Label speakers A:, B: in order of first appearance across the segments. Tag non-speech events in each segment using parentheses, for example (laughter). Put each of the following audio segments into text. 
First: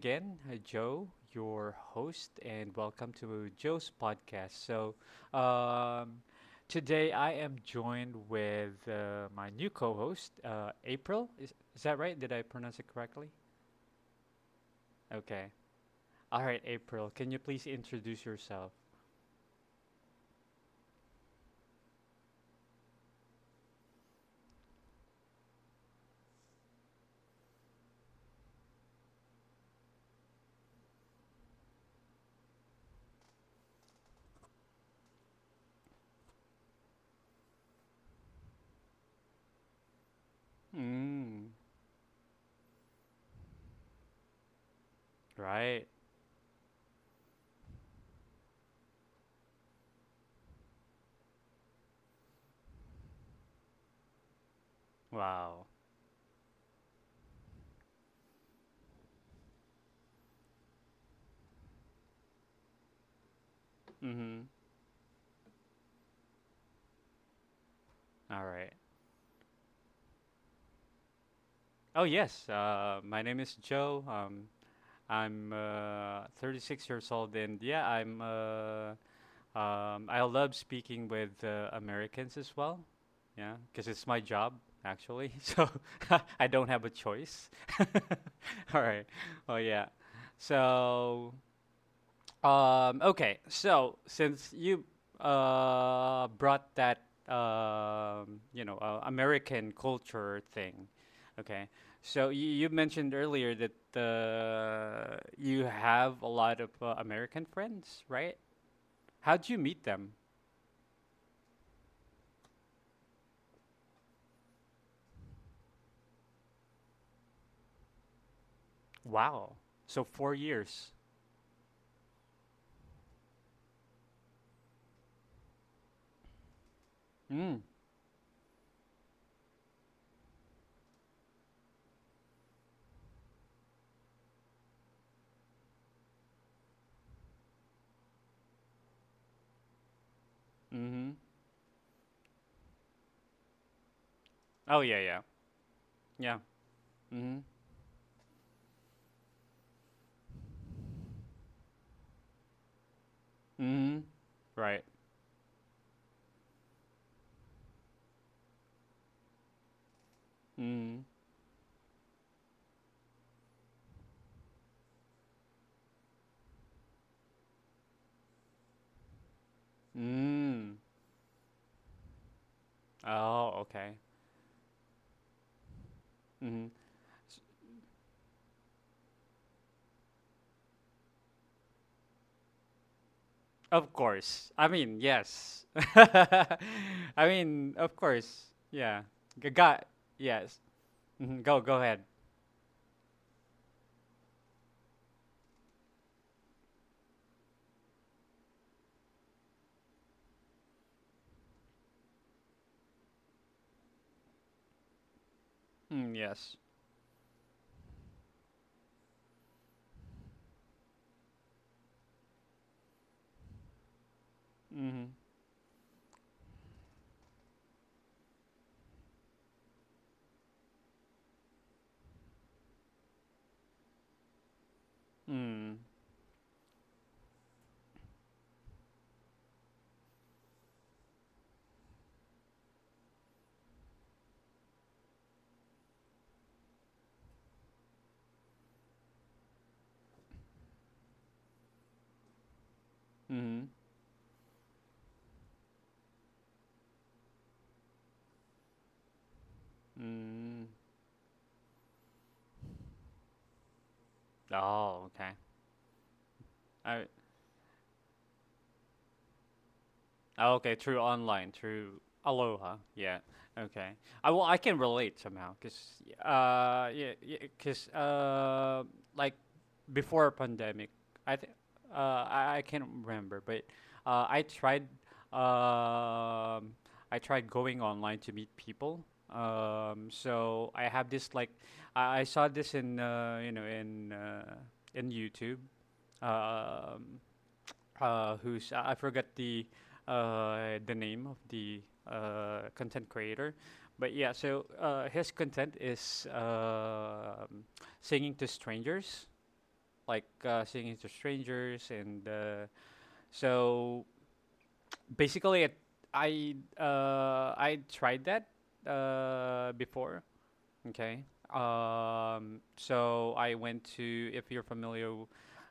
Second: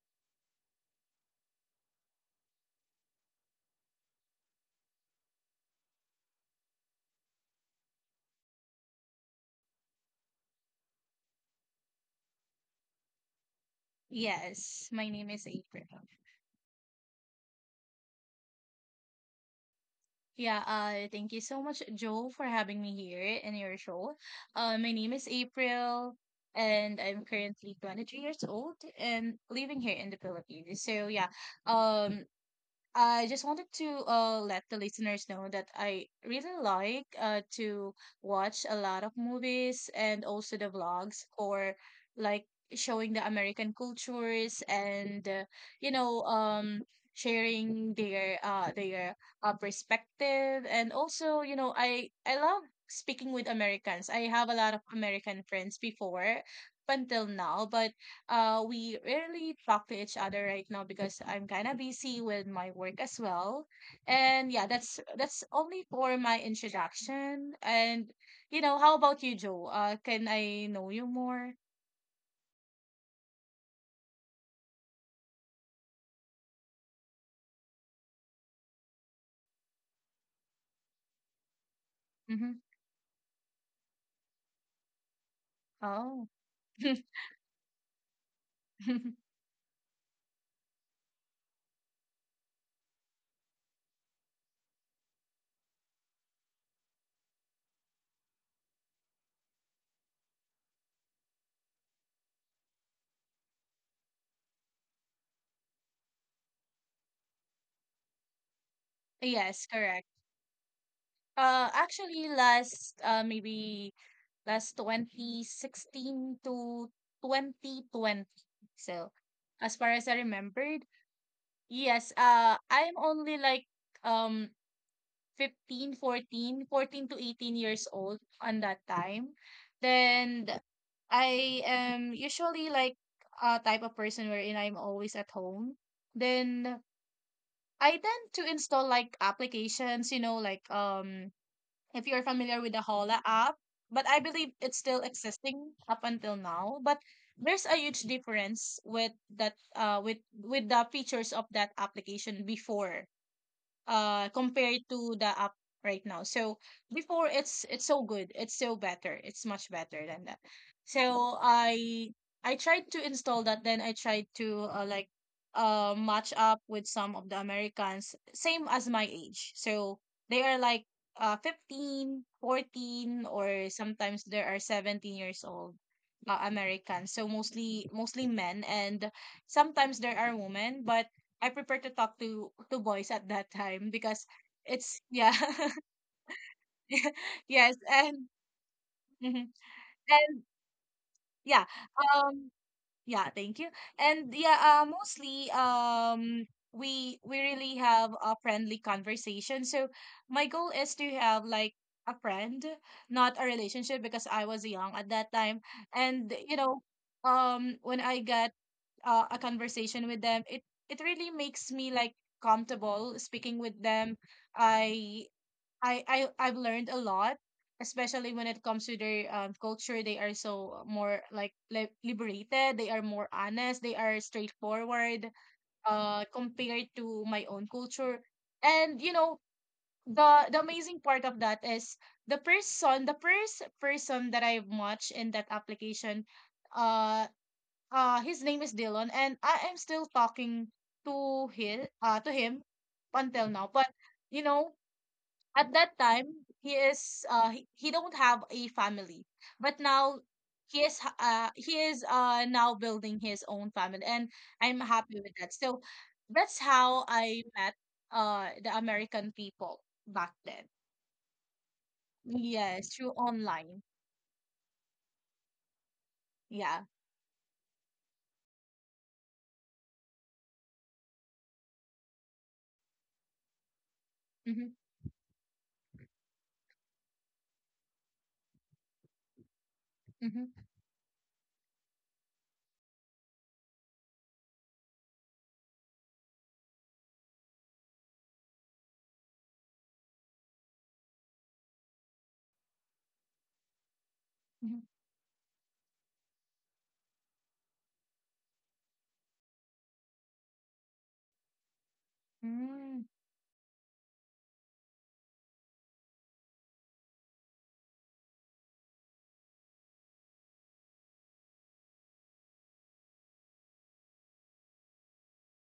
A: again, Joe, your host, and welcome to Joe's podcast. Um, Today I am joined with my new co host, April. Is that right? Did I pronounce it correctly?
B: Yes, my name
A: Okay.
B: is April.
A: All right, April, can you please introduce yourself?
B: Yeah, thank you so much, Joe, for having me here in your show. My name is April, and I'm currently 23 years old and living here in the Philippines. So yeah, um, I just wanted to let the listeners know that I really like to watch a lot of movies and also the vlogs
A: Mm,
B: for like showing the American cultures and
A: right.
B: you know um sharing their perspective, and also I love speaking with Americans. I have a lot of American
A: Wow.
B: friends before up until now, but we rarely talk to each other right now because I'm kind of busy with my work as well.
A: Mm-hmm.
B: And yeah, that's only for my introduction. And
A: All right.
B: how about you, Joe? Can I know you more?
A: Oh, yes. My name is Joe. I'm 36 years old, and I love speaking with Americans as
B: Mm-hmm.
A: well. Yeah, because it's my job actually, (laughs) so
B: Oh.
A: (laughs) I don't have a
B: (laughs)
A: choice. (laughs) All right. Oh yeah. So okay, so since you brought that American culture thing, okay, so you mentioned earlier that you have a lot of American friends, right? How'd you
B: Yes,
A: meet
B: correct.
A: them?
B: Actually, last, maybe last 2016 to 2020. So,
A: Wow,
B: as far
A: so
B: as I
A: four
B: remembered,
A: years.
B: yes, I'm only like, um 15, 14 to 18
A: Mm.
B: years old on that time. Then I am usually like a type of person wherein I'm always at home. Then I tend to install like applications, like
A: Mm-hmm.
B: if you're familiar with the Hola app, but I believe it's
A: Oh yeah,
B: still
A: yeah,
B: existing up until
A: yeah.
B: now. But
A: Mm-hmm.
B: there's a huge difference with that with the features of that application before
A: Mm-hmm.
B: compared
A: Right.
B: to the app right now. So before it's so good. It's so better. It's much better than that.
A: Mm.
B: So I tried to install that, then I tried to like match up with some of the Americans same as my age. So they are
A: Mm.
B: like 15, 14,
A: Oh,
B: or
A: okay.
B: sometimes there are 17 years old,
A: Mm-hmm.
B: Americans. So mostly men and sometimes there are women, but I prefer to talk to boys at that time
A: Of
B: because
A: course. I
B: it's,
A: mean,
B: yeah.
A: yes.
B: (laughs)
A: (laughs) I
B: Yes.
A: mean, of
B: And
A: course. Yeah.
B: mhm.
A: Got
B: And
A: yes. Hmm. Go
B: yeah.
A: go ahead.
B: um Yeah, thank you. And yeah, mostly, we really have a friendly conversation. So my goal is to have like a friend, not a relationship because I was young at that time.
A: Mm,
B: And
A: yes.
B: when I get a conversation with them, it really makes me like comfortable speaking with them.
A: Mhm.
B: I I've learned a lot, especially when it comes to their, culture. They are so more like liberated. They are more honest. They are straightforward.
A: Mm.
B: Compared to my own culture, and the amazing part of that is the first person that I've watched in that application, uh, his name is Dylan, and I am still talking to him until now.
A: Mhm.
B: But You know, at that time, he don't have a family, but now
A: Mm.
B: he is now building his own family, and I'm
A: Oh,
B: happy with
A: okay.
B: that. So that's how
A: I.
B: I met the American people back
A: Oh,
B: then.
A: okay, through online, through Aloha.
B: Yes, through
A: Yeah.
B: online.
A: Okay. I well, I can relate somehow, cause
B: Yeah.
A: uh, yeah, yeah, cause uh, like before pandemic, I th- I can't remember, but uh, I
B: Mm-hmm,
A: tried um, I tried going online to meet people.
B: mm-hmm,
A: So I have this like I saw this in in YouTube. Um, who's I forgot the name of the content creator, but yeah. So
B: mm-hmm.
A: his content is singing to strangers, like singing to strangers, and
B: Mm.
A: so basically, it, I tried that before. Okay. So I went to if you're familiar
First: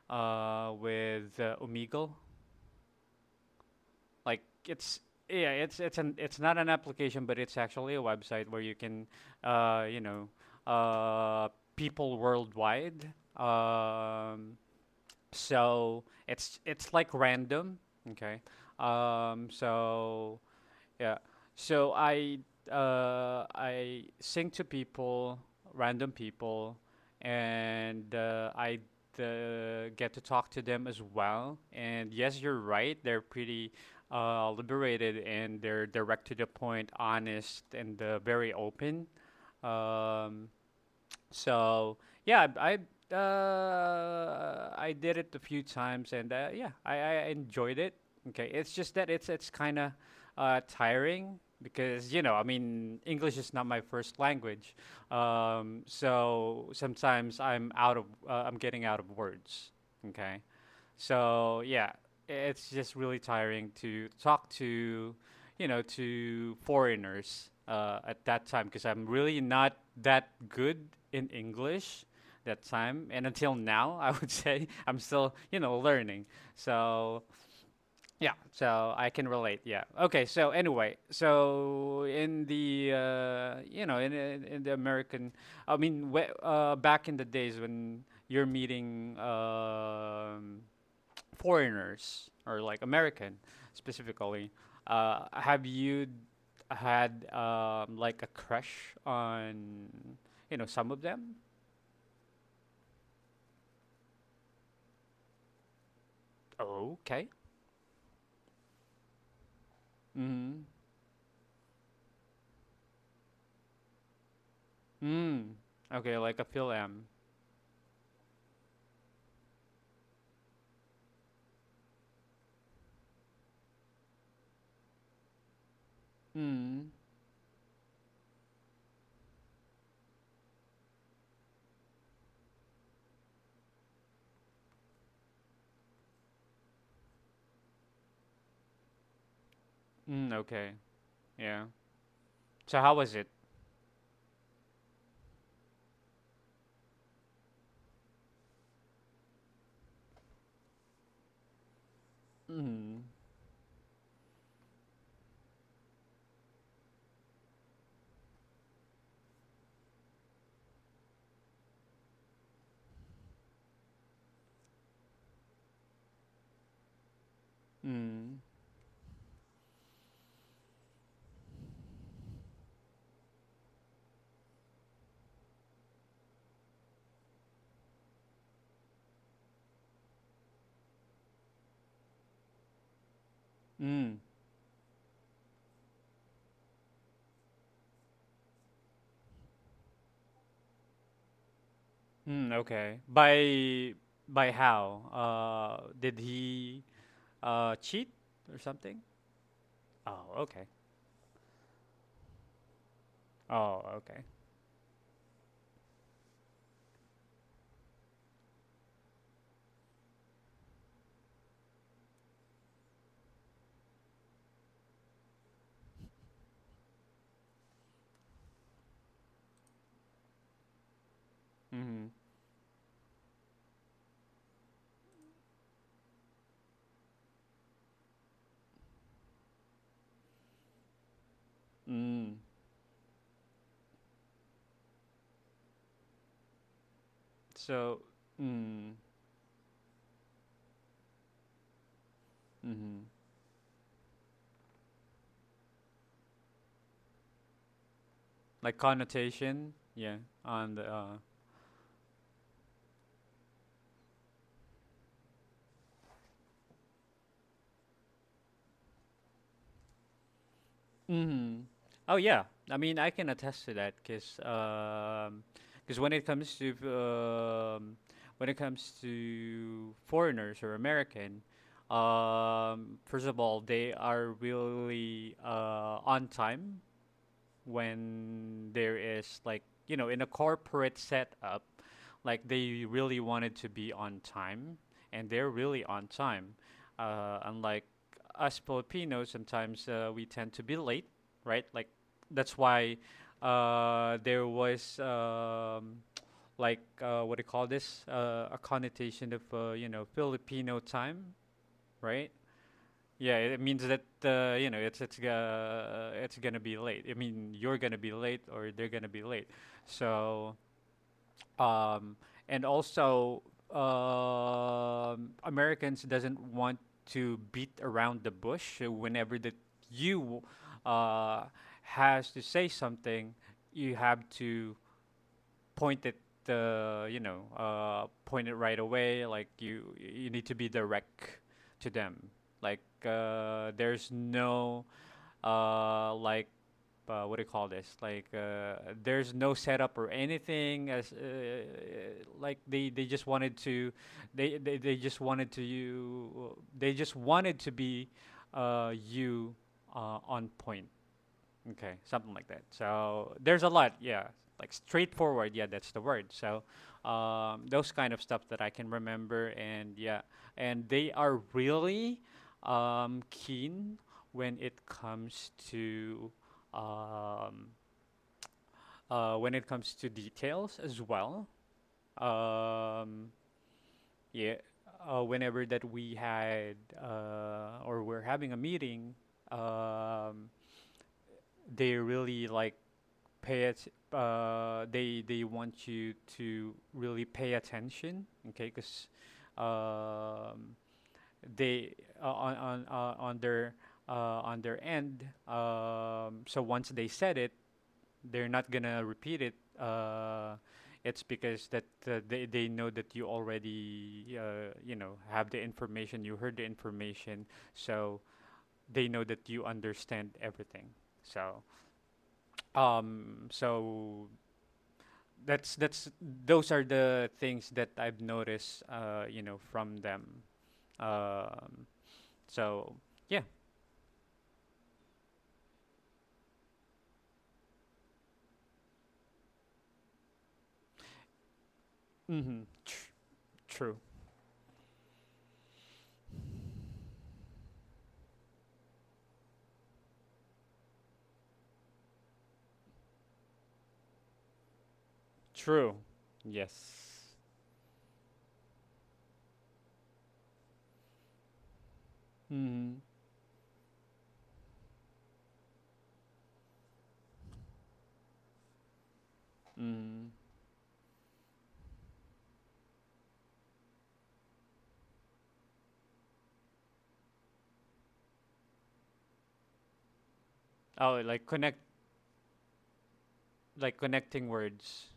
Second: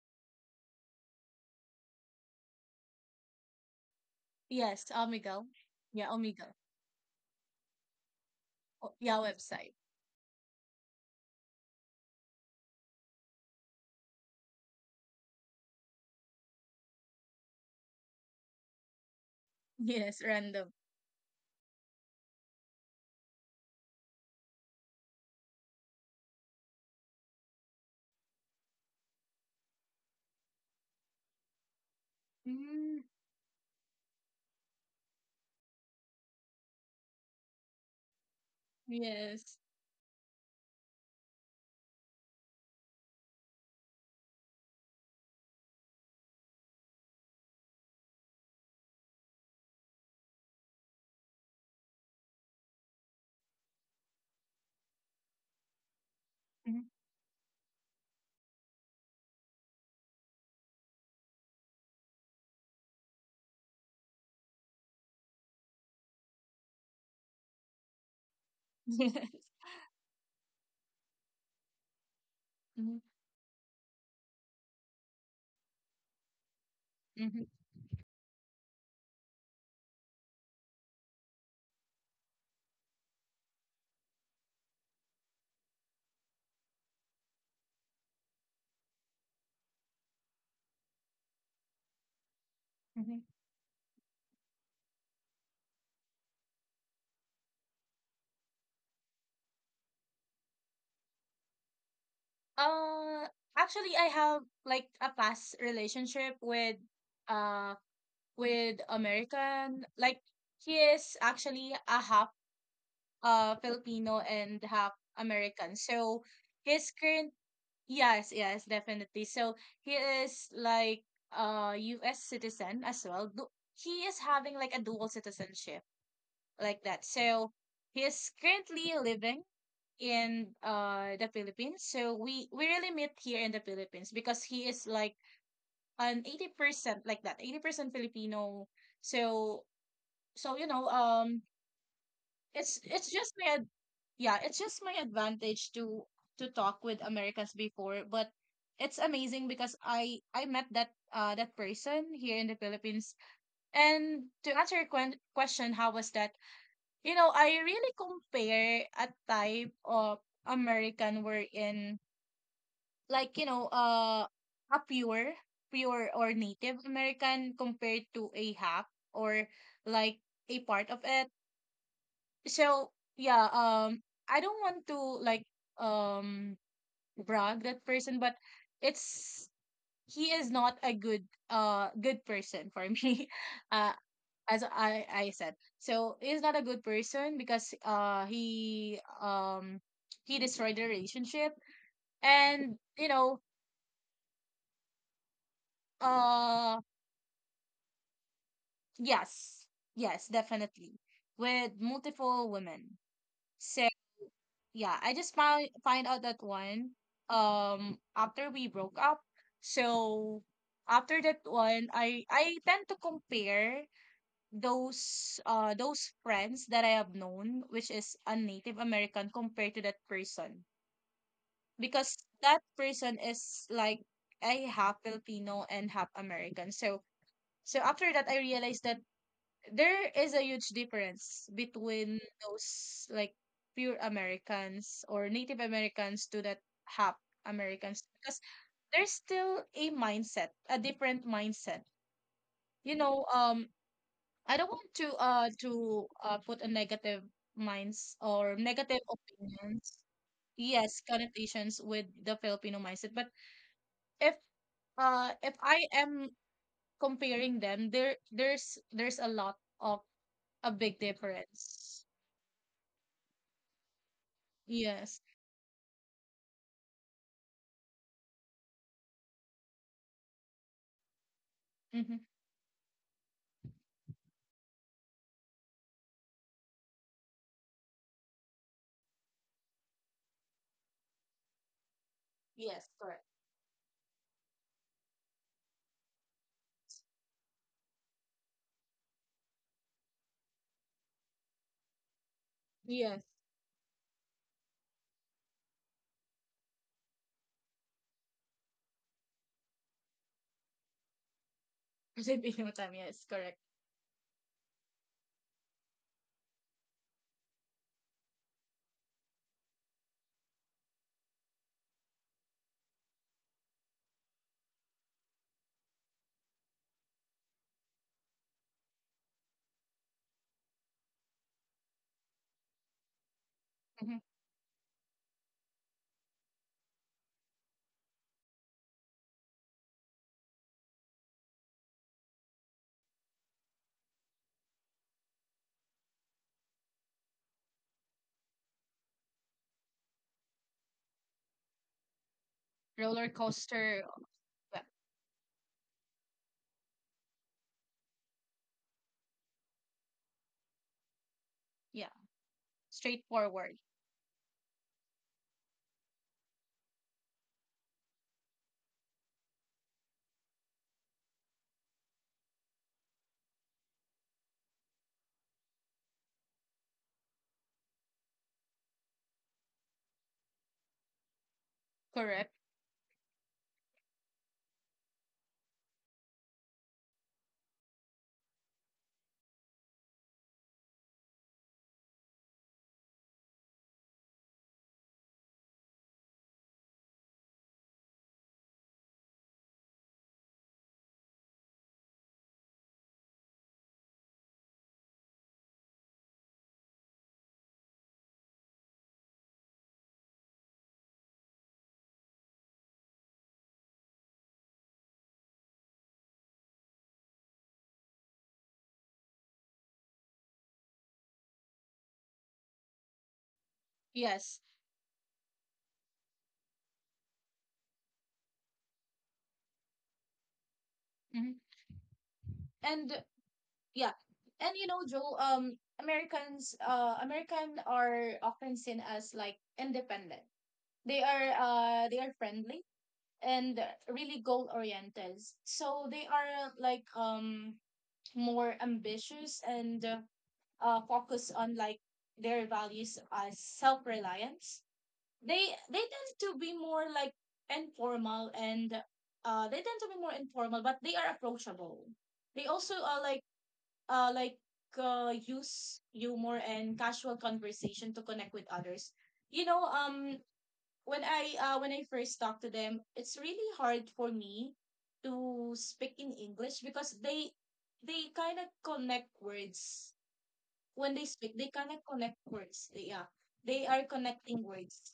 A: with Omegle. Like
B: Yes,
A: it's
B: Omegle.
A: yeah, it's
B: Yeah,
A: an it's
B: Omegle.
A: not an application, but it's actually a website where you
B: Oh,
A: can,
B: yeah, website.
A: uh, you know, uh, people worldwide. um, so it's like random, okay. um
B: (laughs) Yes,
A: so
B: random.
A: yeah, so I sing to people, random people, and I get to talk to them as well. And yes, you're right,
B: Mm,
A: they're pretty liberated and they're direct to the point, honest and very open.
B: yes.
A: Um, so yeah, I did it a few times, and yeah, I enjoyed it. Okay, it's just that it's kind of tiring because you know I mean English is not my first language, so
B: Mhm.
A: sometimes I'm out of I'm getting out of words. Okay, so yeah, it's just really tiring to talk to, you know, to foreigners at that time because I'm really not that good in English that
B: Mhm,
A: time, and until now (laughs) I would say (laughs) I'm still, you know, learning. So
B: mhm,
A: yeah, so I can relate. Yeah. Okay. So anyway, so in the in the American, back in the days when you're meeting foreigners or like
B: mhm. (laughs)
A: American specifically, uh, have you d- had like a crush on, you know, some of them?
B: Uh, Actually, I have like a past relationship
A: Okay.
B: uh with American. Like,
A: Mm.
B: he is actually a half Filipino and half
A: Mm.
B: American.
A: Okay,
B: So
A: like a Phil
B: his
A: M.
B: current, yes, yes, definitely. So he is like US citizen as well. He is having like a dual citizenship like
A: Mm.
B: that. So he is currently living in the Philippines. So we really met here in the Philippines because he is like an 80% like that, 80% Filipino. So,
A: Mm.
B: so you
A: Okay.
B: know, um
A: Yeah. So how
B: it's
A: was it?
B: just my ad- yeah, it's just my advantage to talk with Americans before, but it's amazing because I met that person here in the
A: Mm.
B: Philippines. And to answer your question, how was that? I really compare a type of American we're in, like, a pure or Native American compared to
A: Mm.
B: a hack, or like a part of it. So yeah, I don't want to, like, um brag that person, but it's he is not a good person for me. (laughs) uh
A: Mm.
B: as I said, so he's not a good person because he destroyed the relationship.
A: Mm.
B: And
A: Okay.
B: you know
A: By how? Did
B: um
A: he cheat or something?
B: Yes,
A: Oh,
B: yes,
A: okay.
B: definitely. With multiple women.
A: Oh,
B: So
A: okay.
B: yeah, I just found, find out that one, after we broke up. So after that one, I tend to compare those friends that I have known, which is a Native American compared to that person.
A: Mm-hmm.
B: Because that person is like a half Filipino and half American. So, after that, I realized that there is a huge difference between
A: Mm.
B: those like pure Americans or Native Americans to that half
A: So,
B: Americans because
A: mm.
B: there's still a mindset, a different mindset. You
A: Mm-hmm.
B: know, um, I don't want to put a negative minds or
A: Like
B: negative
A: connotation,
B: opinions,
A: yeah, on the
B: yes,
A: uh.
B: connotations with the Filipino mindset, but if if I am comparing them, there's a lot of, a big
A: Mm-hmm.
B: difference.
A: Oh yeah. I mean, I can attest to that
B: Yes.
A: because when it comes to when it comes to foreigners or American,
B: Hmm.
A: first of all, they are really on time when there is like, you know, in a corporate setup, like they
B: Yes,
A: really
B: correct.
A: wanted to be on time and they're really on time, unlike us filipinos. Sometimes we tend to be late, right, like that's why
B: Yes.
A: there was like what do you call this, a connotation of you know, filipino time,
B: (laughs)
A: right?
B: Kasi Pillow Time, yes,
A: Yeah, it
B: correct.
A: means that you know, it's gonna be late. I mean, you're gonna be late or they're gonna be late. So, um, and also, um, Americans doesn't want to beat around the bush whenever that you uh, has to say something. You
B: Hmm.
A: have to point it the, point it right away. Like you need to be direct to them. Like there's no like what do you call this? Like there's no setup or anything. As like they just
B: Roller
A: wanted to,
B: coaster, yeah,
A: they just wanted to you. They just wanted to be you on point. Okay,
B: yeah.
A: something like that. So there's a
B: Straightforward.
A: lot, yeah. Like straightforward, yeah, that's the word. So those kind of stuff that I can remember, and yeah, and they are really keen when it comes to um, when it comes to details as well.
B: Correct.
A: Um, yeah, whenever that we had or we're having a meeting, um, they really like pay it they want you to really pay attention, okay, because um, they uh, on on uh, on their uh, on their end. Um, so once they said it, they're not gonna repeat it, it's because that they know that you already you know, have the information, you heard the information, so they know that you understand everything. So so
B: Yes.
A: that's those are the things that I've noticed, you know, from them.
B: Hmm.
A: Um, so
B: And
A: yeah,
B: yeah. And, Joe, Americans, American are often seen as like independent. They are
A: mm-hmm.
B: friendly and
A: True,
B: really goal oriented. So they are like more ambitious and focus on like their values as self-reliance. They
A: true,
B: tend to be more
A: yes.
B: like informal and they tend to be more informal, but they are approachable. They
A: Mm-hmm.
B: also like uh like use humor and casual conversation to connect with others. you know
A: Mm-hmm.
B: um when I first talk to them, it's really hard for me to speak in English because they kind of connect words. When
A: Oh,
B: they
A: like
B: speak, they
A: connect,
B: cannot connect words. They, yeah, they
A: like
B: are
A: connecting
B: connecting words.
A: words.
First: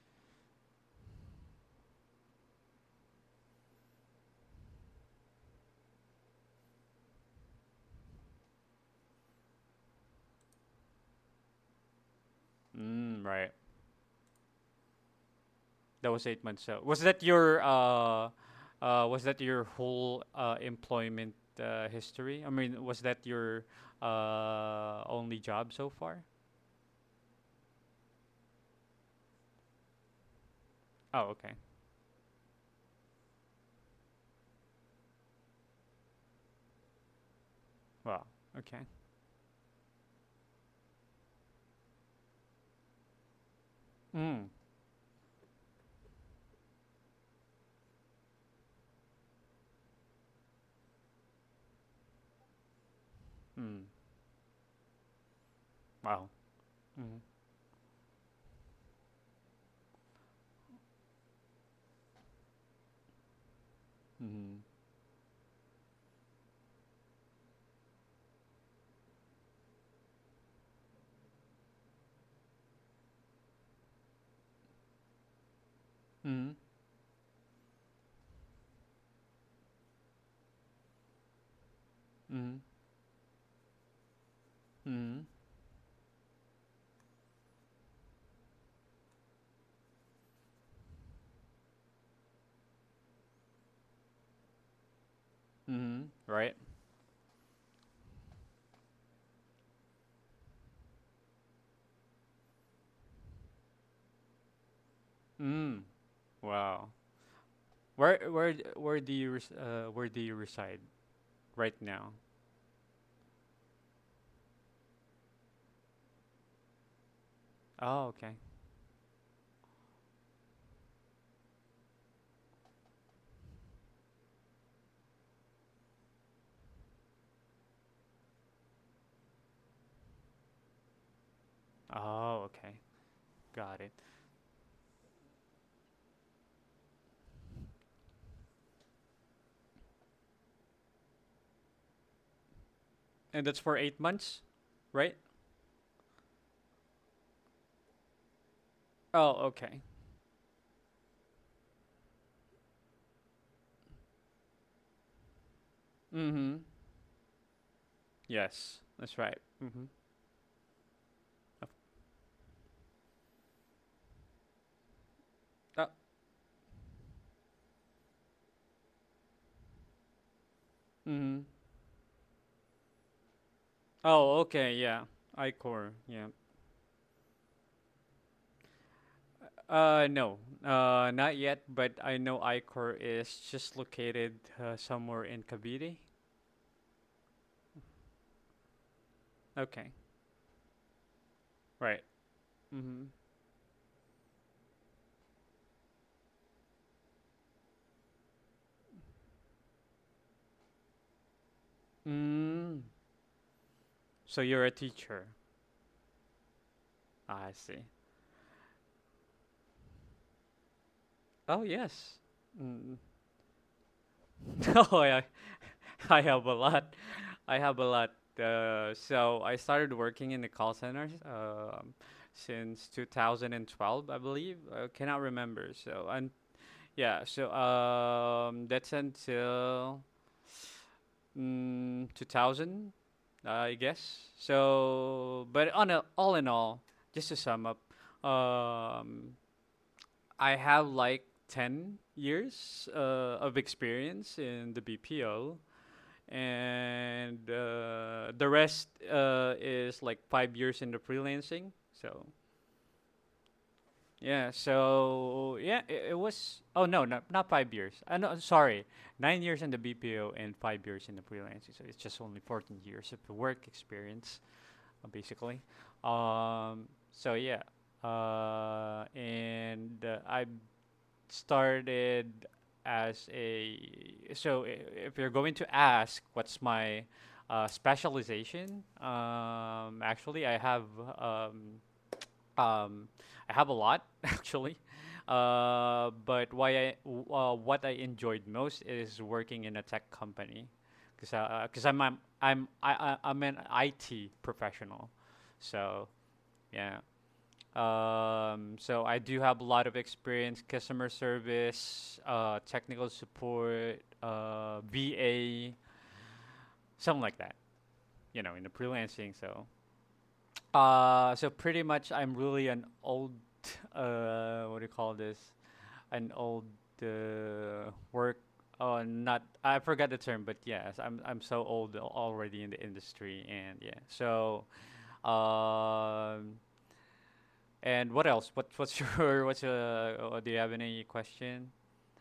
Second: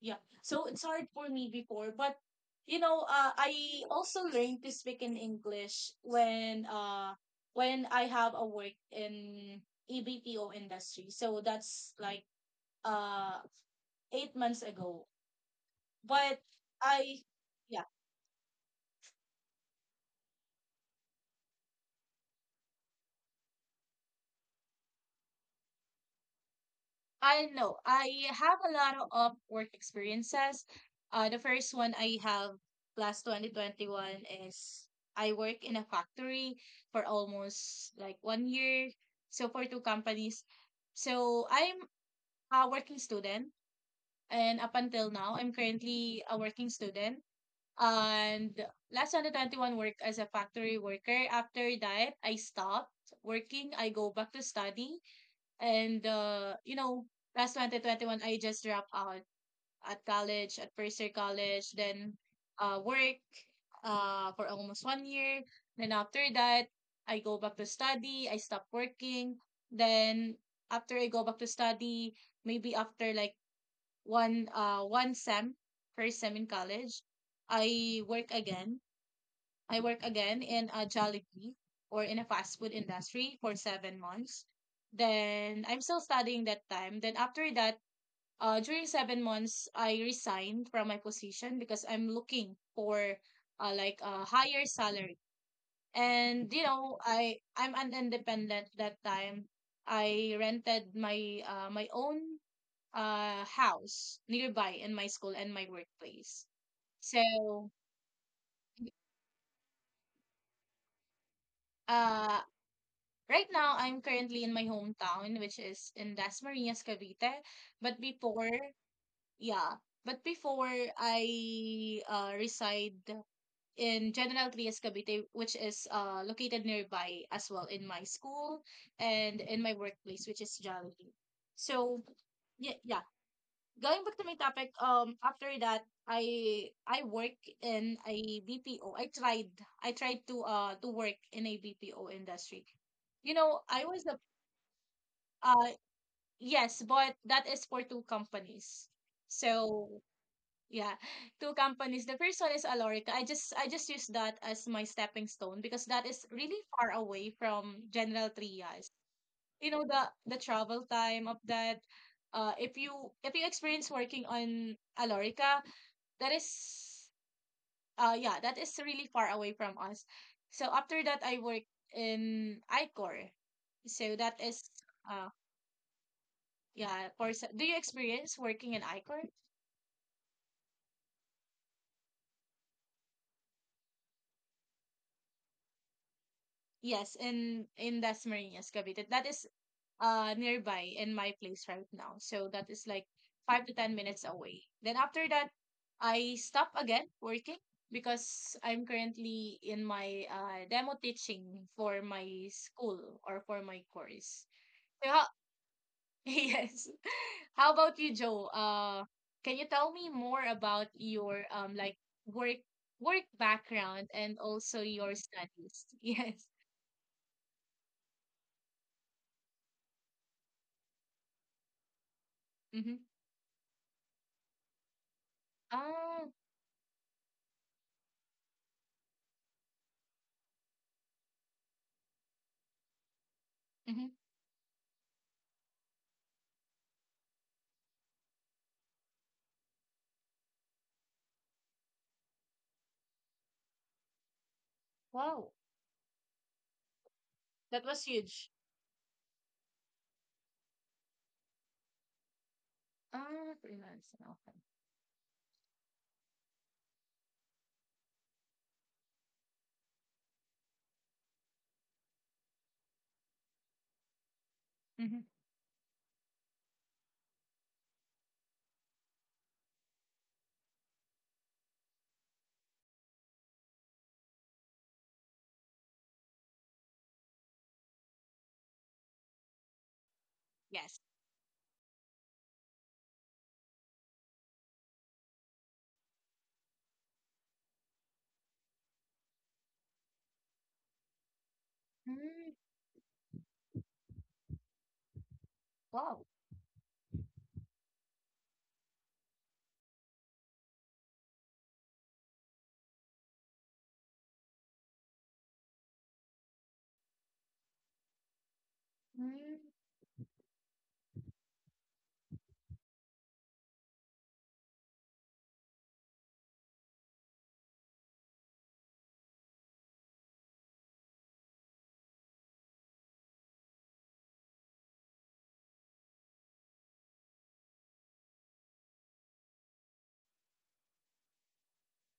B: Yeah. So it's hard for me before, but I also learned to speak in English when I have a work in EBPO industry. So that's like
A: Mm,
B: uh
A: right.
B: 8 months ago.
A: That was
B: But
A: 8 months. So
B: I, yeah.
A: was that your whole employment history? I mean, was that your only job so far?
B: I know. I have a lot of work experiences.
A: Oh,
B: The
A: okay.
B: first one I have last 2021 is I work in a factory for almost like
A: Wow.
B: one
A: Okay.
B: year. So for two companies. So I'm a working student,
A: Mm.
B: and up until now, I'm currently a working student. And last 2021 work as a factory worker. After that, I stopped working.
A: Mm.
B: I go back to study, and,
A: Wow. Mm.
B: last 2021, I just dropped out at college, at first year college, then work for
A: Mm.
B: almost one year. Then after that, I go back to study, I stop working. Then after I go back to study, maybe after like one sem, first sem in
A: Mm.
B: college, I work again I work again in a Jollibee or in a fast
A: Mm.
B: food industry for 7 months.
A: Mm.
B: Then I'm still studying that time. Then after that, during 7 months, I resigned from my position because I'm looking for like a higher salary.
A: Mm.
B: And
A: Right.
B: I'm an independent that time. I rented my own house nearby in my school and my
A: Mm.
B: workplace.
A: Wow.
B: So
A: Where do you res- where do you reside right now?
B: uh, right now, I'm currently in my hometown, which is in Das Marinas, Cavite. But
A: Oh, okay.
B: before, yeah, but before I reside in General Trias, Cavite, which is located nearby as well in my school and in my workplace, which is Jollibee. So,
A: Oh,
B: yeah,
A: okay.
B: yeah.
A: Got it.
B: Going back to my topic, after that, I work in a BPO. I tried to work in a BPO industry.
A: And that's for
B: I was
A: eight
B: the
A: months, right?
B: uh, yes, but that is for two companies.
A: Oh, okay.
B: So yeah, two companies. The first one is Alorica. I just use that as my stepping stone because that is really
A: Mm-hmm.
B: far away from General
A: Yes,
B: Trias.
A: that's right.
B: You know
A: Mm-hmm.
B: the travel time of that. If you experience working on Alorica,
A: Uh,
B: that is yeah, that is really far away from us. So after that, I
A: mm-hmm.
B: worked in Icor. So that
A: Oh,
B: is
A: okay. Yeah.
B: uh,
A: iCore. Yeah.
B: yeah, for do you experience working in Icor?
A: No, not yet, but I know Ichor is just located somewhere in Cavite.
B: Yes, in Dasmarinas, Marinas, Cavite. That is
A: Okay,
B: nearby in my place right
A: right.
B: now. So that is like
A: Mm-hmm.
B: 5 to 10 minutes away. Then after that, I stop again working because I'm currently in my demo teaching for my
A: Mm.
B: school or for my
A: So
B: course.
A: you're a
B: So how
A: teacher.
B: (laughs) Yes.
A: Ah, I
B: How
A: see.
B: about you, Joe? Can you tell me more about your
A: Oh,
B: like
A: yes.
B: work
A: Mm.
B: work background and also
A: (laughs) Oh,
B: your
A: yeah.
B: studies? (laughs)
A: I
B: Yes.
A: have a lot. I have a lot. So I started working in the call centers since
B: Mm-hmm.
A: 2012, I believe. I cannot remember. So,
B: Ah.
A: and yeah, so that's until mm, 2000, I
B: Mm-hmm.
A: guess. So, but on a, all in all, just to sum up, um, I have like 10 years of experience in the
B: Wow.
A: BPO, and
B: That was
A: the
B: huge.
A: rest is like 5 years in the freelancing. So,
B: Ah, freelance.
A: yeah,
B: Okay.
A: so yeah, it was. Oh no, not not 5 years. I no, sorry, 9 years in the BPO and 5 years in the freelancing. So it's just only 14 years of work experience,
B: Mm-hmm.
A: basically. So yeah, and I started as a. So if you're going to ask, what's my specialization? Actually,
B: Yes.
A: um, um, I have a lot, (laughs) actually, but why I w- what I enjoyed most is working in a tech company, because
B: Mm,
A: I'm an IT professional, so
B: wow.
A: yeah. So I do have a lot of experience: customer service, technical support, VA, something like that. You know, in the freelancing.
B: Mm.
A: So so pretty much, I'm really an old, (laughs) what do you call this? An old work. Oh, not. I forgot the term, but yes, I'm so old already in the industry, and yeah. So, um, and what else? What what's your (laughs) what's Do you have any question?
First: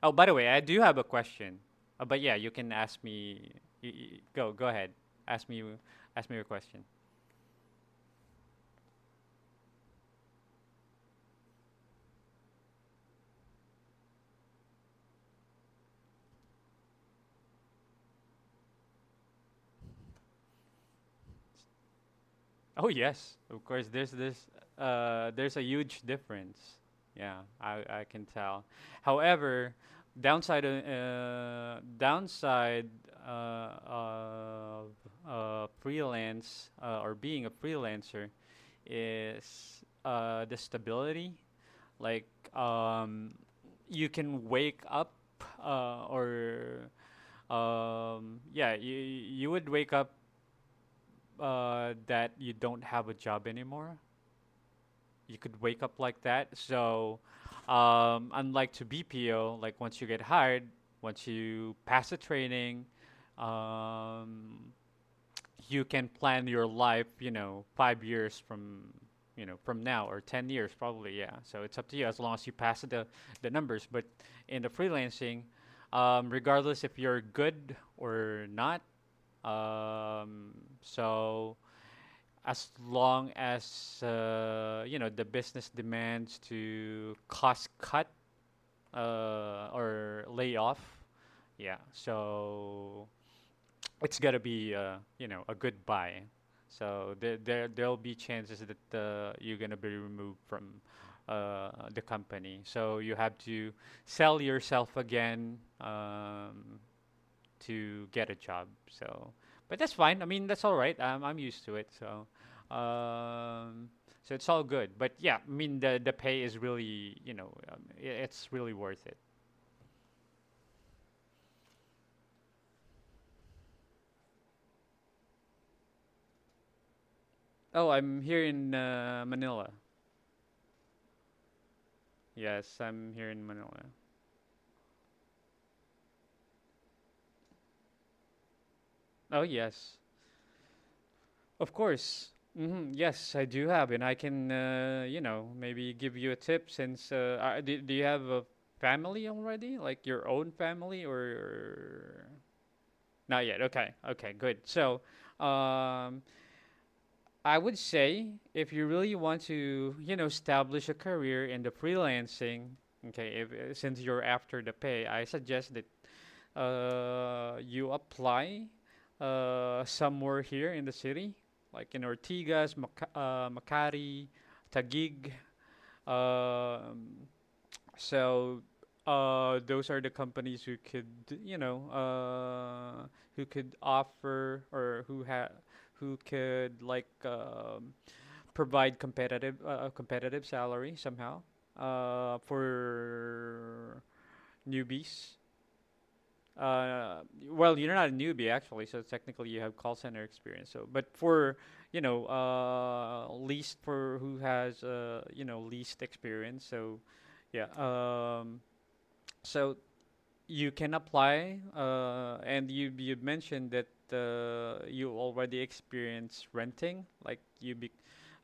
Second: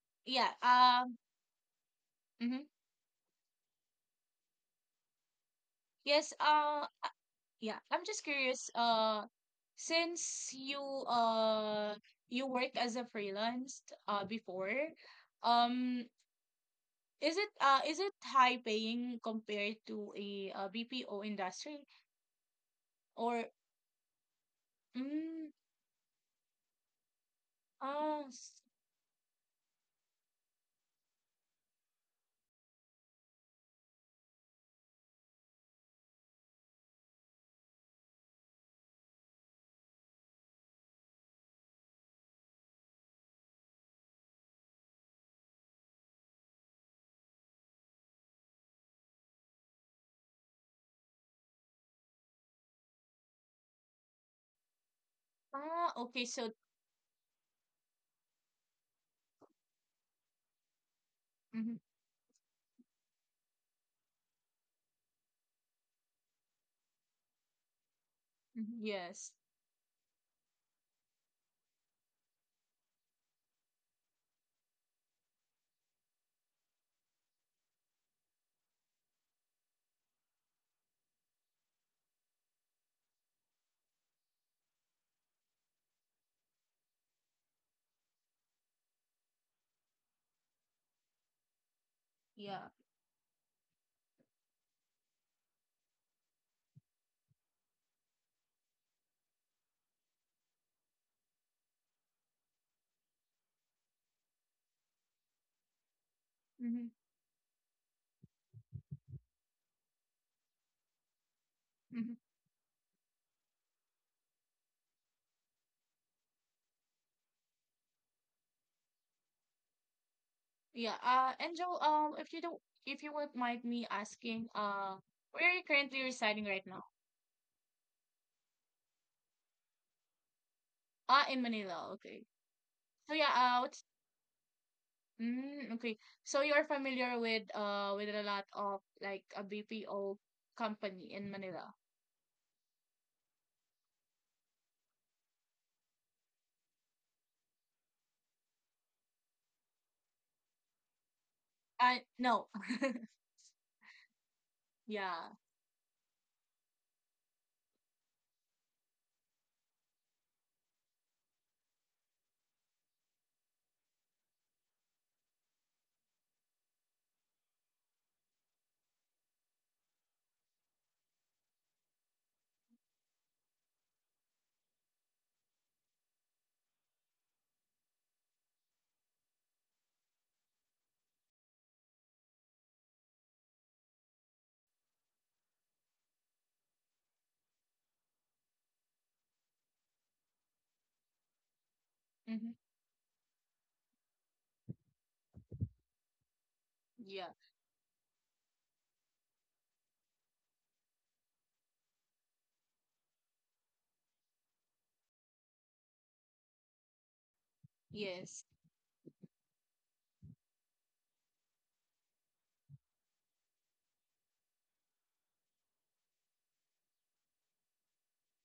A: Oh, by the way,
B: Yeah.
A: I do have a question. But yeah, you
B: Mhm.
A: can ask me. Y y Go ahead. Ask me Ask
B: Yes,
A: me your question.
B: uh, uh, yeah, I'm just curious, since uh you work as a freelance before, um, is it high paying compared to a, BPO industry
A: Oh yes,
B: or
A: of course. There's this.
B: mm,
A: There's a huge difference. Yeah, I
B: oh,
A: can
B: s-
A: tell. However, downside downside of freelance or being a freelancer is the stability. Like um, you can wake up or yeah, you would wake up that you don't have a job anymore. You could wake
B: ah,
A: up like
B: okay, so
A: that. So, unlike to BPO, like once you get hired, once
B: mhm,
A: you pass the training, um, you can plan your life. You know, five years
B: mhm,
A: from
B: yes,
A: from now or 10 years probably, yeah, so it's up to you as long as you pass the numbers. But in the freelancing, regardless if you're good or not, um, so as long as you know, the business demands to cost cut or lay off, yeah,
B: yeah,
A: so it's gonna be, you know, a good buy. So there there'll be chances that you're gonna be removed from the company, so you have to sell yourself again
B: mm-hmm,
A: to get a job. So, but that's fine. I mean, that's all right. I'm used to it.
B: mm-hmm.
A: So, um, so it's all good. But yeah, I mean, the pay is really, you know, I it's really worth it.
B: Yeah, Angel, if you don't, if you won't mind me asking, where are you currently residing right now?
A: Oh, I'm here in Manila.
B: Ah, in Manila, okay.
A: Yes,
B: So
A: I'm
B: yeah,
A: here in Manila.
B: okay. So you're familiar with a lot of like a
A: Oh yes,
B: BPO company in Manila.
A: of course. Yes, I do have, and I can, you know, maybe give you a tip since do you have a family already, like your own family,
B: I
A: or
B: no. (laughs)
A: Not yet. Okay. Okay. Good. So,
B: Yeah.
A: um, I would say if you really want to, you know, establish a career in the freelancing. Okay, if, since you're after the pay, I suggest that you apply somewhere here in the city, like in Ortigas, Makati, Taguig. Um, so those are the companies who could, you know, who could offer or who could like provide competitive competitive salary somehow
B: Mm-hmm.
A: for newbies. Uh,
B: Yeah.
A: well, you're not a newbie actually, so technically you have call center experience. So, but for you know, least for who has you know, least experience. So, yeah.
B: Yes.
A: So you can apply, and you mentioned that you already experienced renting, like you be,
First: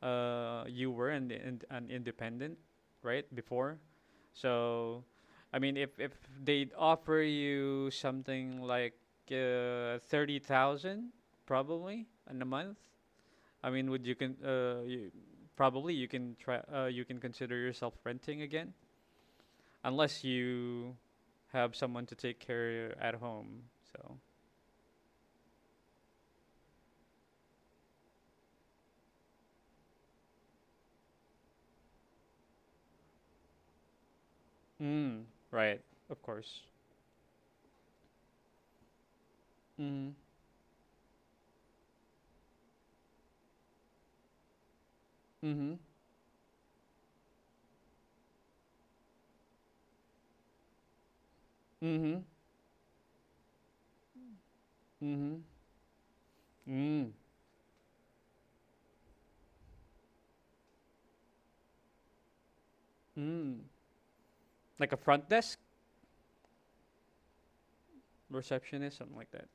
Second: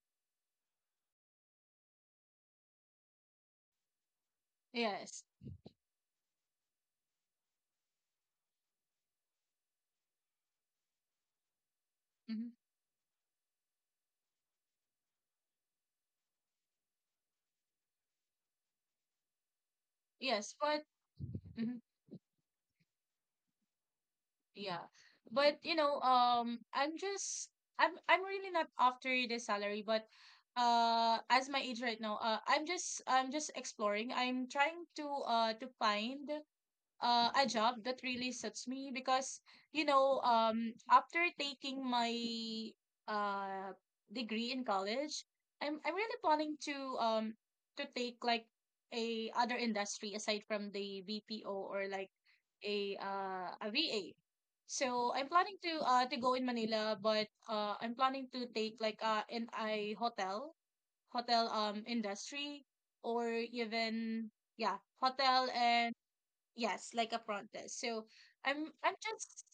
A: uh, you were an independent right before. So,
B: Yes.
A: I mean, if they offer you something like 30,000, probably in a
B: Mm-hmm.
A: month, I mean, would you can probably you can try, you can consider yourself renting again? Unless
B: Yes, but
A: you have
B: mhm,
A: someone to take care at home. So,
B: yeah. But you know, I'm I'm really not after the salary, but as my age right now, I'm just exploring. I'm trying
A: mm,
B: to
A: right, of
B: find
A: course.
B: a job that really suits me because you
A: Mm,
B: know after taking my uh degree in college.
A: mm-hmm,
B: I'm really planning to take like a other industry aside from the BPO or like
A: mm-hmm,
B: a VA, so I'm
A: mm-hmm,
B: planning to go in Manila,
A: mm,
B: but I'm planning to take like in a hotel, hotel industry, or
A: mm.
B: even yeah
A: Like a front
B: hotel.
A: desk
B: And yes, like a protest. So I'm
A: receptionist, something like
B: just,
A: that.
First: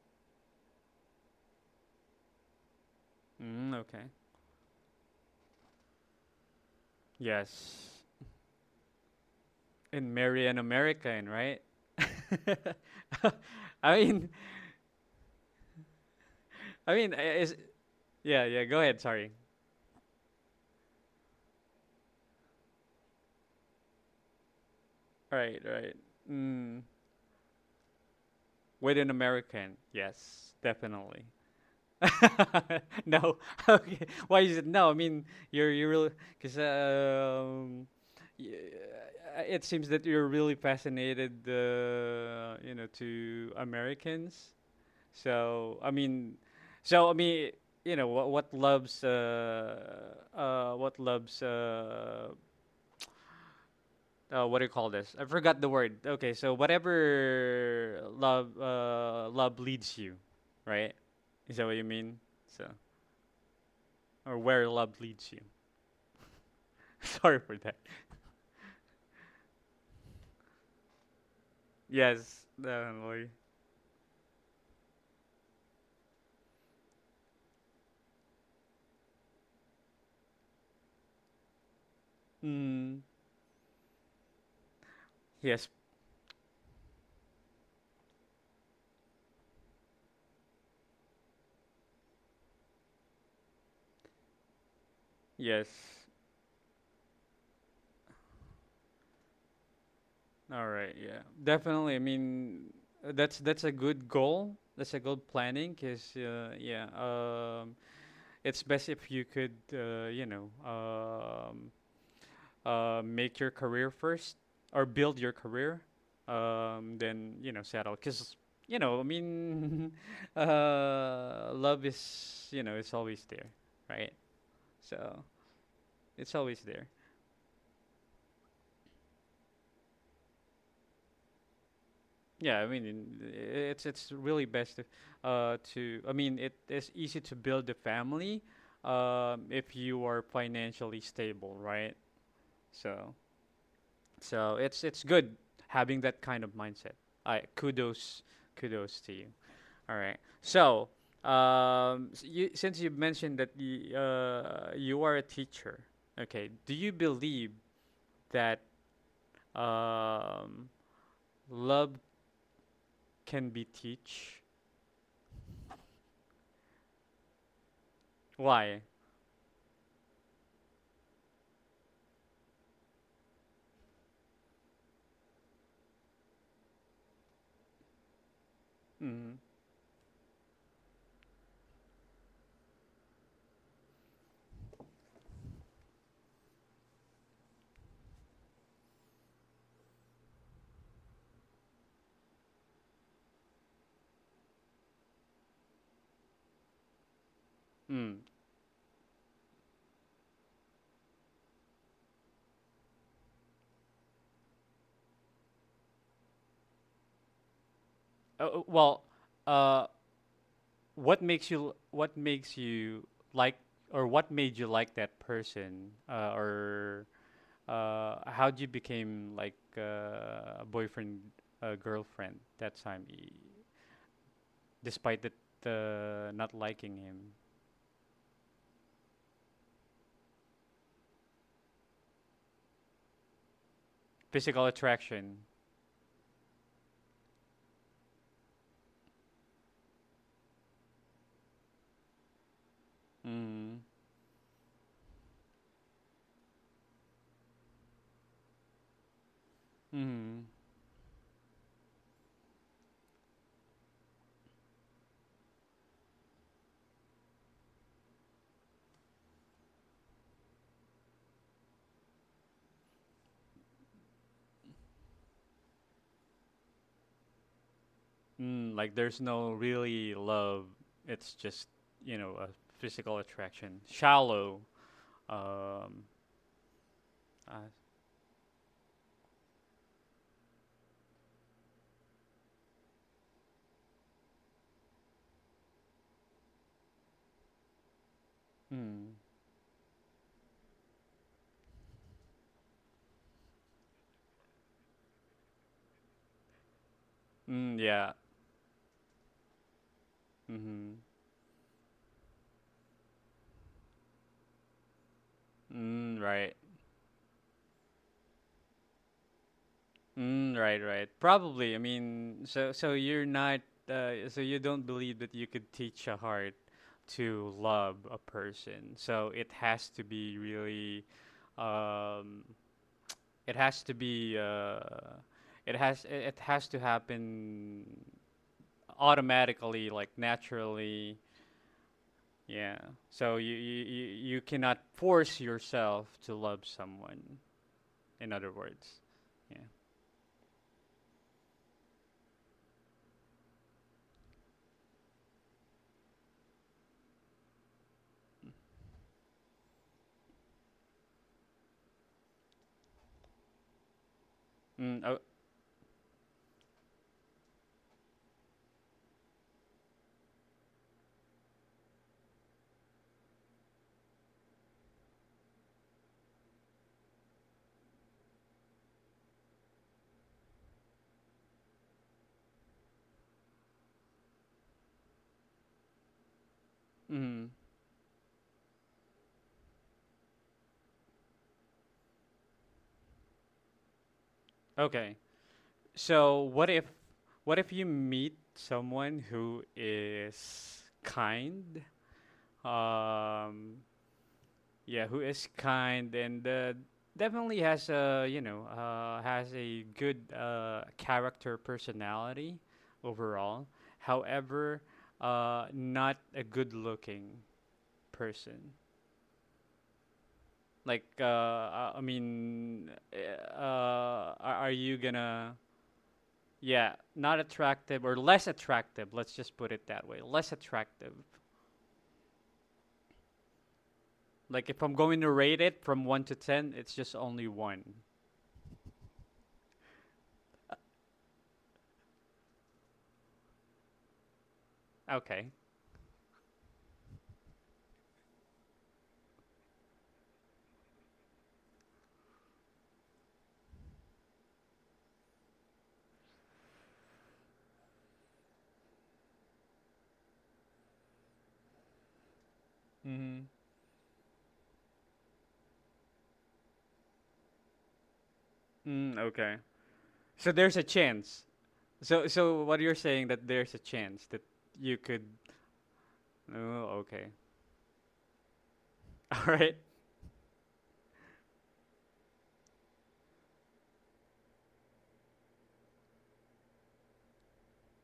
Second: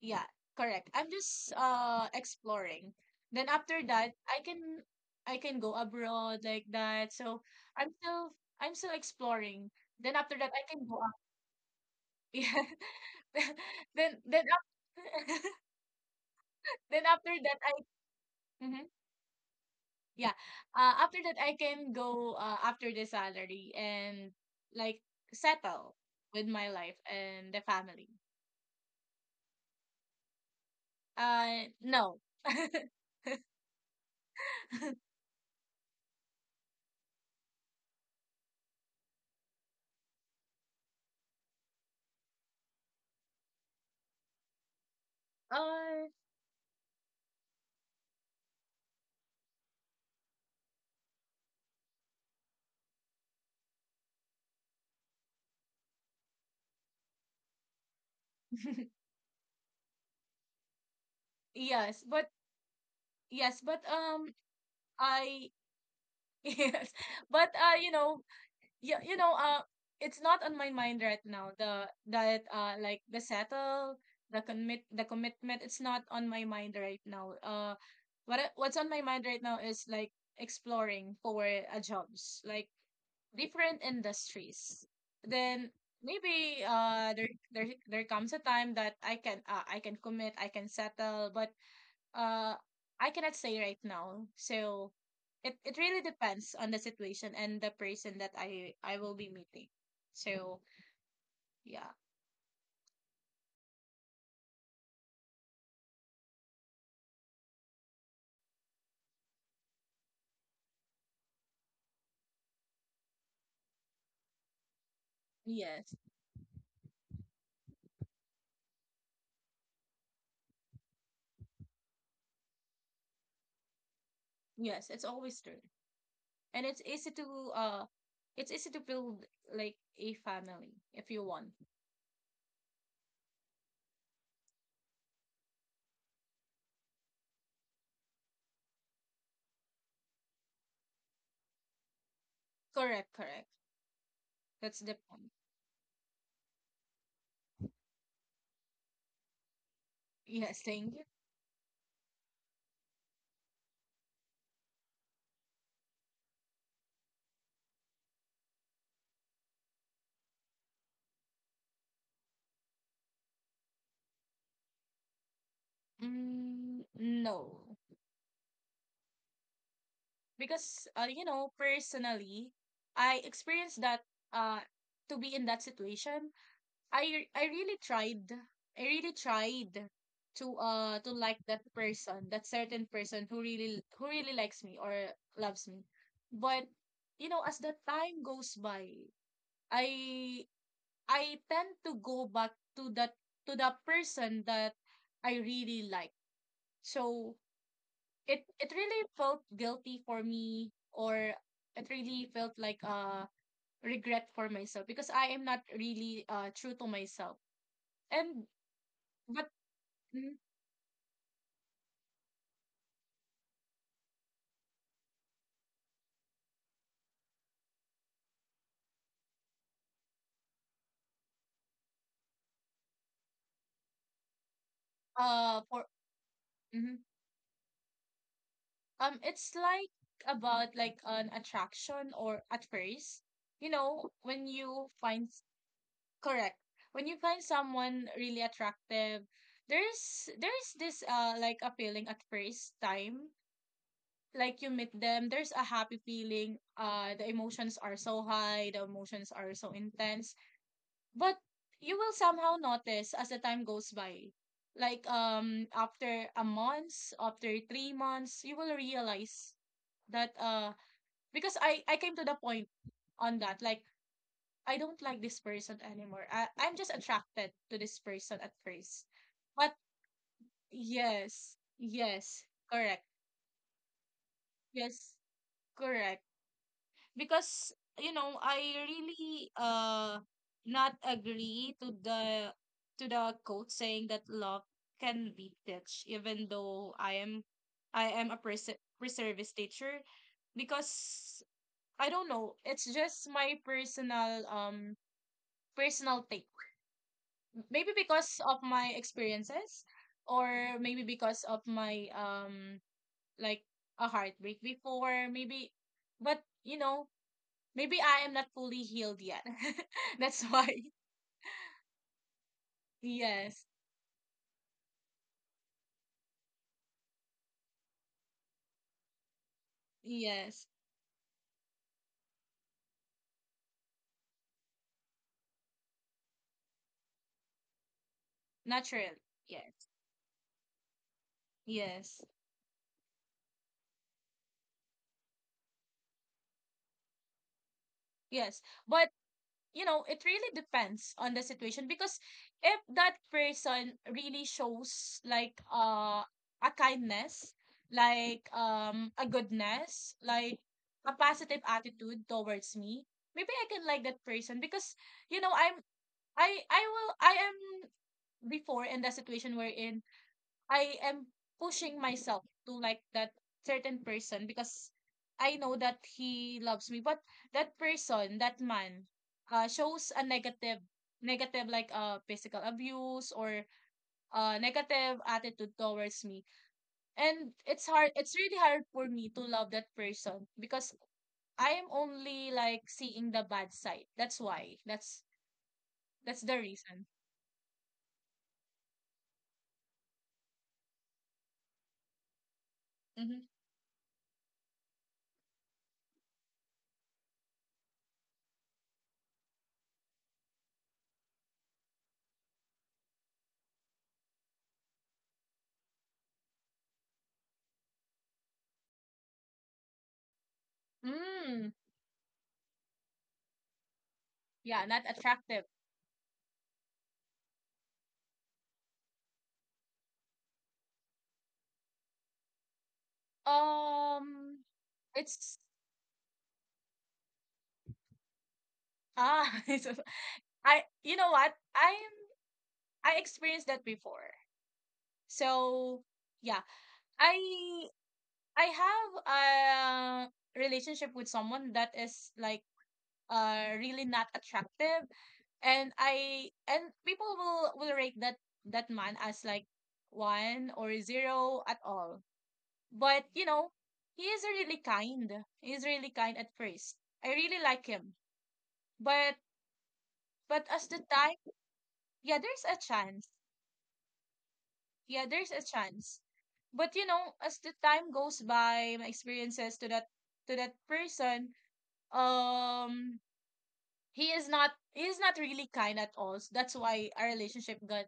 B: yeah, correct. I'm just exploring. Then
A: Mm,
B: after
A: okay.
B: that, I can go abroad like that. So I'm
A: Yes,
B: still I'm still exploring.
A: and
B: Then after
A: marry
B: that,
A: an
B: I can go up. (laughs)
A: American, right?
B: Yeah.
A: (laughs) I mean,
B: Then after, (laughs)
A: I
B: then
A: mean,
B: after that
A: is
B: I
A: yeah, yeah. Go
B: mhm,
A: ahead. Sorry.
B: yeah. After that, I can go after the salary and like
A: All right, all
B: settle
A: right.
B: with my
A: Mm,
B: life and the family.
A: with an American, yes, definitely.
B: No.
A: (laughs)
B: (laughs)
A: No. (laughs) Okay. Why is it no? I mean, you're you really because y- it seems that you're really fascinated, you know, to Americans. So I
B: Uh,
A: mean, so I mean, you know, what loves what loves what do you call this? I forgot the word. Okay, so whatever
B: (laughs)
A: love leads you, right? Is that what you
B: yes,
A: mean?
B: but
A: So
B: yes, but
A: or where love leads you.
B: I (laughs) yes,
A: (laughs) Sorry
B: but
A: for that.
B: yeah, you know, it's not on my mind right now. The that
A: Yes,
B: like the
A: definitely.
B: settle, the commit, the commitment. It's not on my mind right now. What's on my mind right now is like exploring for jobs, like
A: Mm,
B: different industries. Then
A: yes,
B: maybe there there comes a time that I can commit, I can settle, but uh I cannot say right now. So it
A: yes.
B: it really depends on the situation and the person that I will be meeting. So
A: All right, yeah.
B: yeah,
A: Definitely. I mean, that's a good goal. That's a good planning, cuz yeah, it's best if you could, you know, make your career first or build your career,
B: yes,
A: then, you know, settle. Cuz you know, I mean, (laughs) love is, you know, it's always there, right?
B: yes, it's
A: So,
B: always true,
A: it's always
B: and
A: there.
B: uh, it's easy to build like a family if you want.
A: Yeah, I mean, it's really best if, to. I mean, it is easy to build a family, if you are financially stable, right?
B: Correct,
A: So,
B: correct.
A: so
B: That's
A: it's
B: the point.
A: good having that kind of mindset. I kudos, kudos to you. All right.
B: Yes, thank
A: So,
B: you.
A: you, since you mentioned that you, you are a teacher, okay, do you believe that um, love can be teach?
B: Mm, no,
A: Why?
B: because you know personally, I experienced that uh to be in that situation, I really tried. I really
A: Mm-hmm.
B: tried to like that person, that certain person who really, who really likes me or loves me. But you know, as the time goes by, I I tend to go back to that, to the person that I really like. So
A: Mm.
B: it really felt guilty for me, or it really felt like regret for myself because I am not really true to myself. And
A: Well,
B: but
A: uh,
B: Mhm.
A: what makes you like or what made you like that person or how would you became like a boyfriend girlfriend that time, despite that,
B: For
A: not
B: mhm.
A: liking him,
B: It's like about like an attraction, or at first, you know, when
A: physical
B: you find
A: attraction.
B: correct, when you find someone really attractive, there's this like a feeling at first time,
A: Mm.
B: like you meet them, there's a happy feeling, the emotions are so high, the emotions are so intense.
A: Mm.
B: But you will somehow notice as the time goes by. Like after a month, after 3 months, you will realize that because I came to the point on that, like I don't like this person anymore. I I'm just attracted to this person at
A: Mm, like
B: first.
A: there's no
B: But
A: really love, it's
B: yes,
A: just you know,
B: yes,
A: a
B: correct.
A: physical attraction, shallow,
B: Yes,
A: um,
B: correct. Because
A: uh,
B: you know I really not agree to the, to the quote saying that love can be teach, even though I am a
A: mm.
B: pre-service teacher, because I don't know, it's just my personal personal take,
A: Mm,
B: maybe
A: yeah.
B: because of my experiences, or
A: Mm-hmm.
B: maybe because of my like a heartbreak before, maybe.
A: Mm,
B: But
A: right.
B: you know, maybe I am not fully healed yet. (laughs) That's
A: Mm,
B: why.
A: right, right. Probably. I mean, so so you're not
B: Yes.
A: so you don't believe that you could teach a heart to love a person. So it has to be
B: Yes.
A: really um it has to be it it has to happen
B: Naturally. Yes.
A: automatically, like naturally.
B: Yes.
A: Yeah. So you cannot force yourself to love someone, in other
B: Yes.
A: words.
B: But,
A: Yeah.
B: you know, it really depends on the situation because if that person really shows like a kindness, like a goodness, like a positive attitude towards me, maybe I can like that person because,
A: Mm, oh,
B: you know, I'm I will I am before in the situation we're in. I am pushing myself to like that certain person because I know that he loves me. But that person, that man, shows a negative, negative, like physical abuse or negative attitude towards me.
A: mm,
B: And it's hard. It's really hard for me to love that person because I am only like seeing the bad side. That's why.
A: okay.
B: That's
A: So
B: the reason.
A: what if you meet someone who is kind?
B: Mm-hmm.
A: Um, yeah, who is kind and, definitely has a, you know, has a good character, personality overall. However, not a good looking person. Like
B: Mm,
A: I mean, are
B: yeah,
A: you
B: not
A: gonna
B: attractive.
A: Yeah, not attractive or less attractive. Let's just put it that way. Less attractive.
B: Um,
A: Like if I'm going to
B: it's
A: rate it from 1 to 10, it's just only 1.
B: Ah, (laughs) so I, you know what? I am I experienced that before.
A: Okay.
B: So yeah, I I have a relationship with someone that is like really not attractive, and I, and people will rate that that man as like one or zero at all. But
A: Mm-hmm.
B: you know, he is really kind. He's really kind at first. I really like him.
A: Mm,
B: But
A: okay. So
B: but
A: there's
B: as
A: a
B: the time,
A: chance. So
B: yeah, there's
A: so
B: a
A: what you're
B: chance.
A: saying that there's a chance that you
B: Yeah,
A: could
B: there's a chance. But
A: Oh,
B: you
A: okay.
B: know, as the time goes by, my
A: (laughs) All
B: experiences
A: right.
B: to that, to that person, um, he is not, he is not really kind at all. So that's why our relationship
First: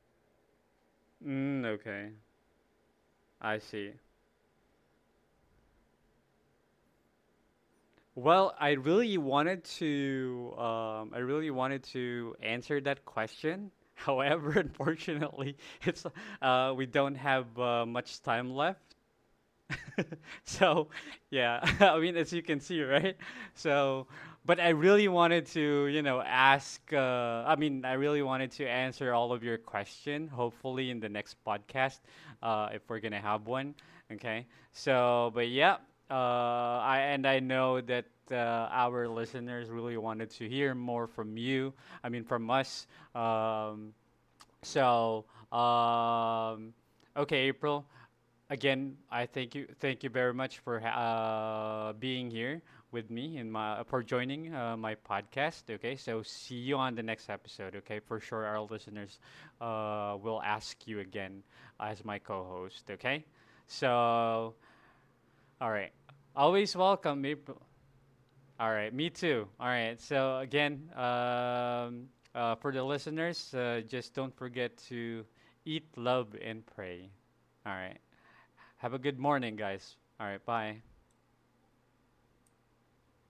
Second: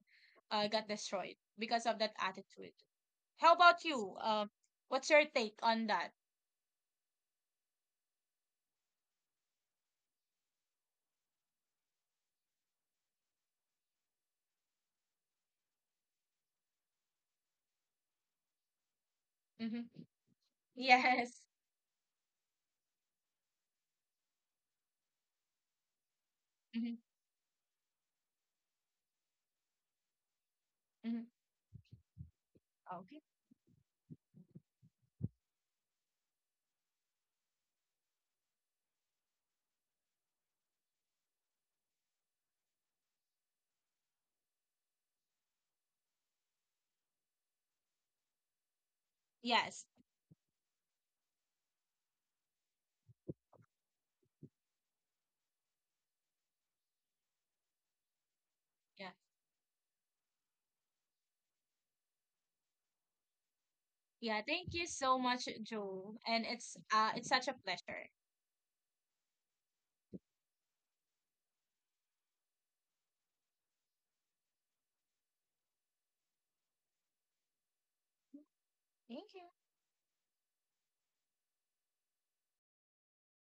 B: got destroyed
A: Mm,
B: because of
A: okay.
B: that attitude. How
A: I
B: about
A: see.
B: you? What's your take on that?
A: Well, I really wanted to I really wanted to answer that question. (laughs) However, unfortunately, it's we don't have much time left.
B: Mm-hmm.
A: (laughs)
B: (laughs)
A: So
B: Yes.
A: yeah. (laughs) I mean, as you can see, right, so but I really wanted to, you know, ask,
B: Mm-hmm.
A: I mean, I really wanted to answer all of your question, hopefully in the
B: Mm-hmm.
A: next podcast, if we're
B: Okay.
A: gonna have one. Okay, so but yeah, I and I know that our listeners really wanted to hear more from you, I mean from us, um, so, um, okay, April. Again, I thank you.
B: Yes.
A: Thank you very much for being here with me, and my for joining my podcast. Okay, so see you on the next episode. Okay, for sure, our
B: Yeah.
A: listeners will ask you again as my co-host. Okay,
B: Yeah.
A: so
B: Thank you so much,
A: all right,
B: Joe. And
A: always welcome,
B: it's such a
A: April.
B: pleasure.
A: All right, me too. All right, so again, for the listeners, just don't forget to eat, love, and pray. All right, have a good
B: Thank you.
A: morning, guys. All right, bye.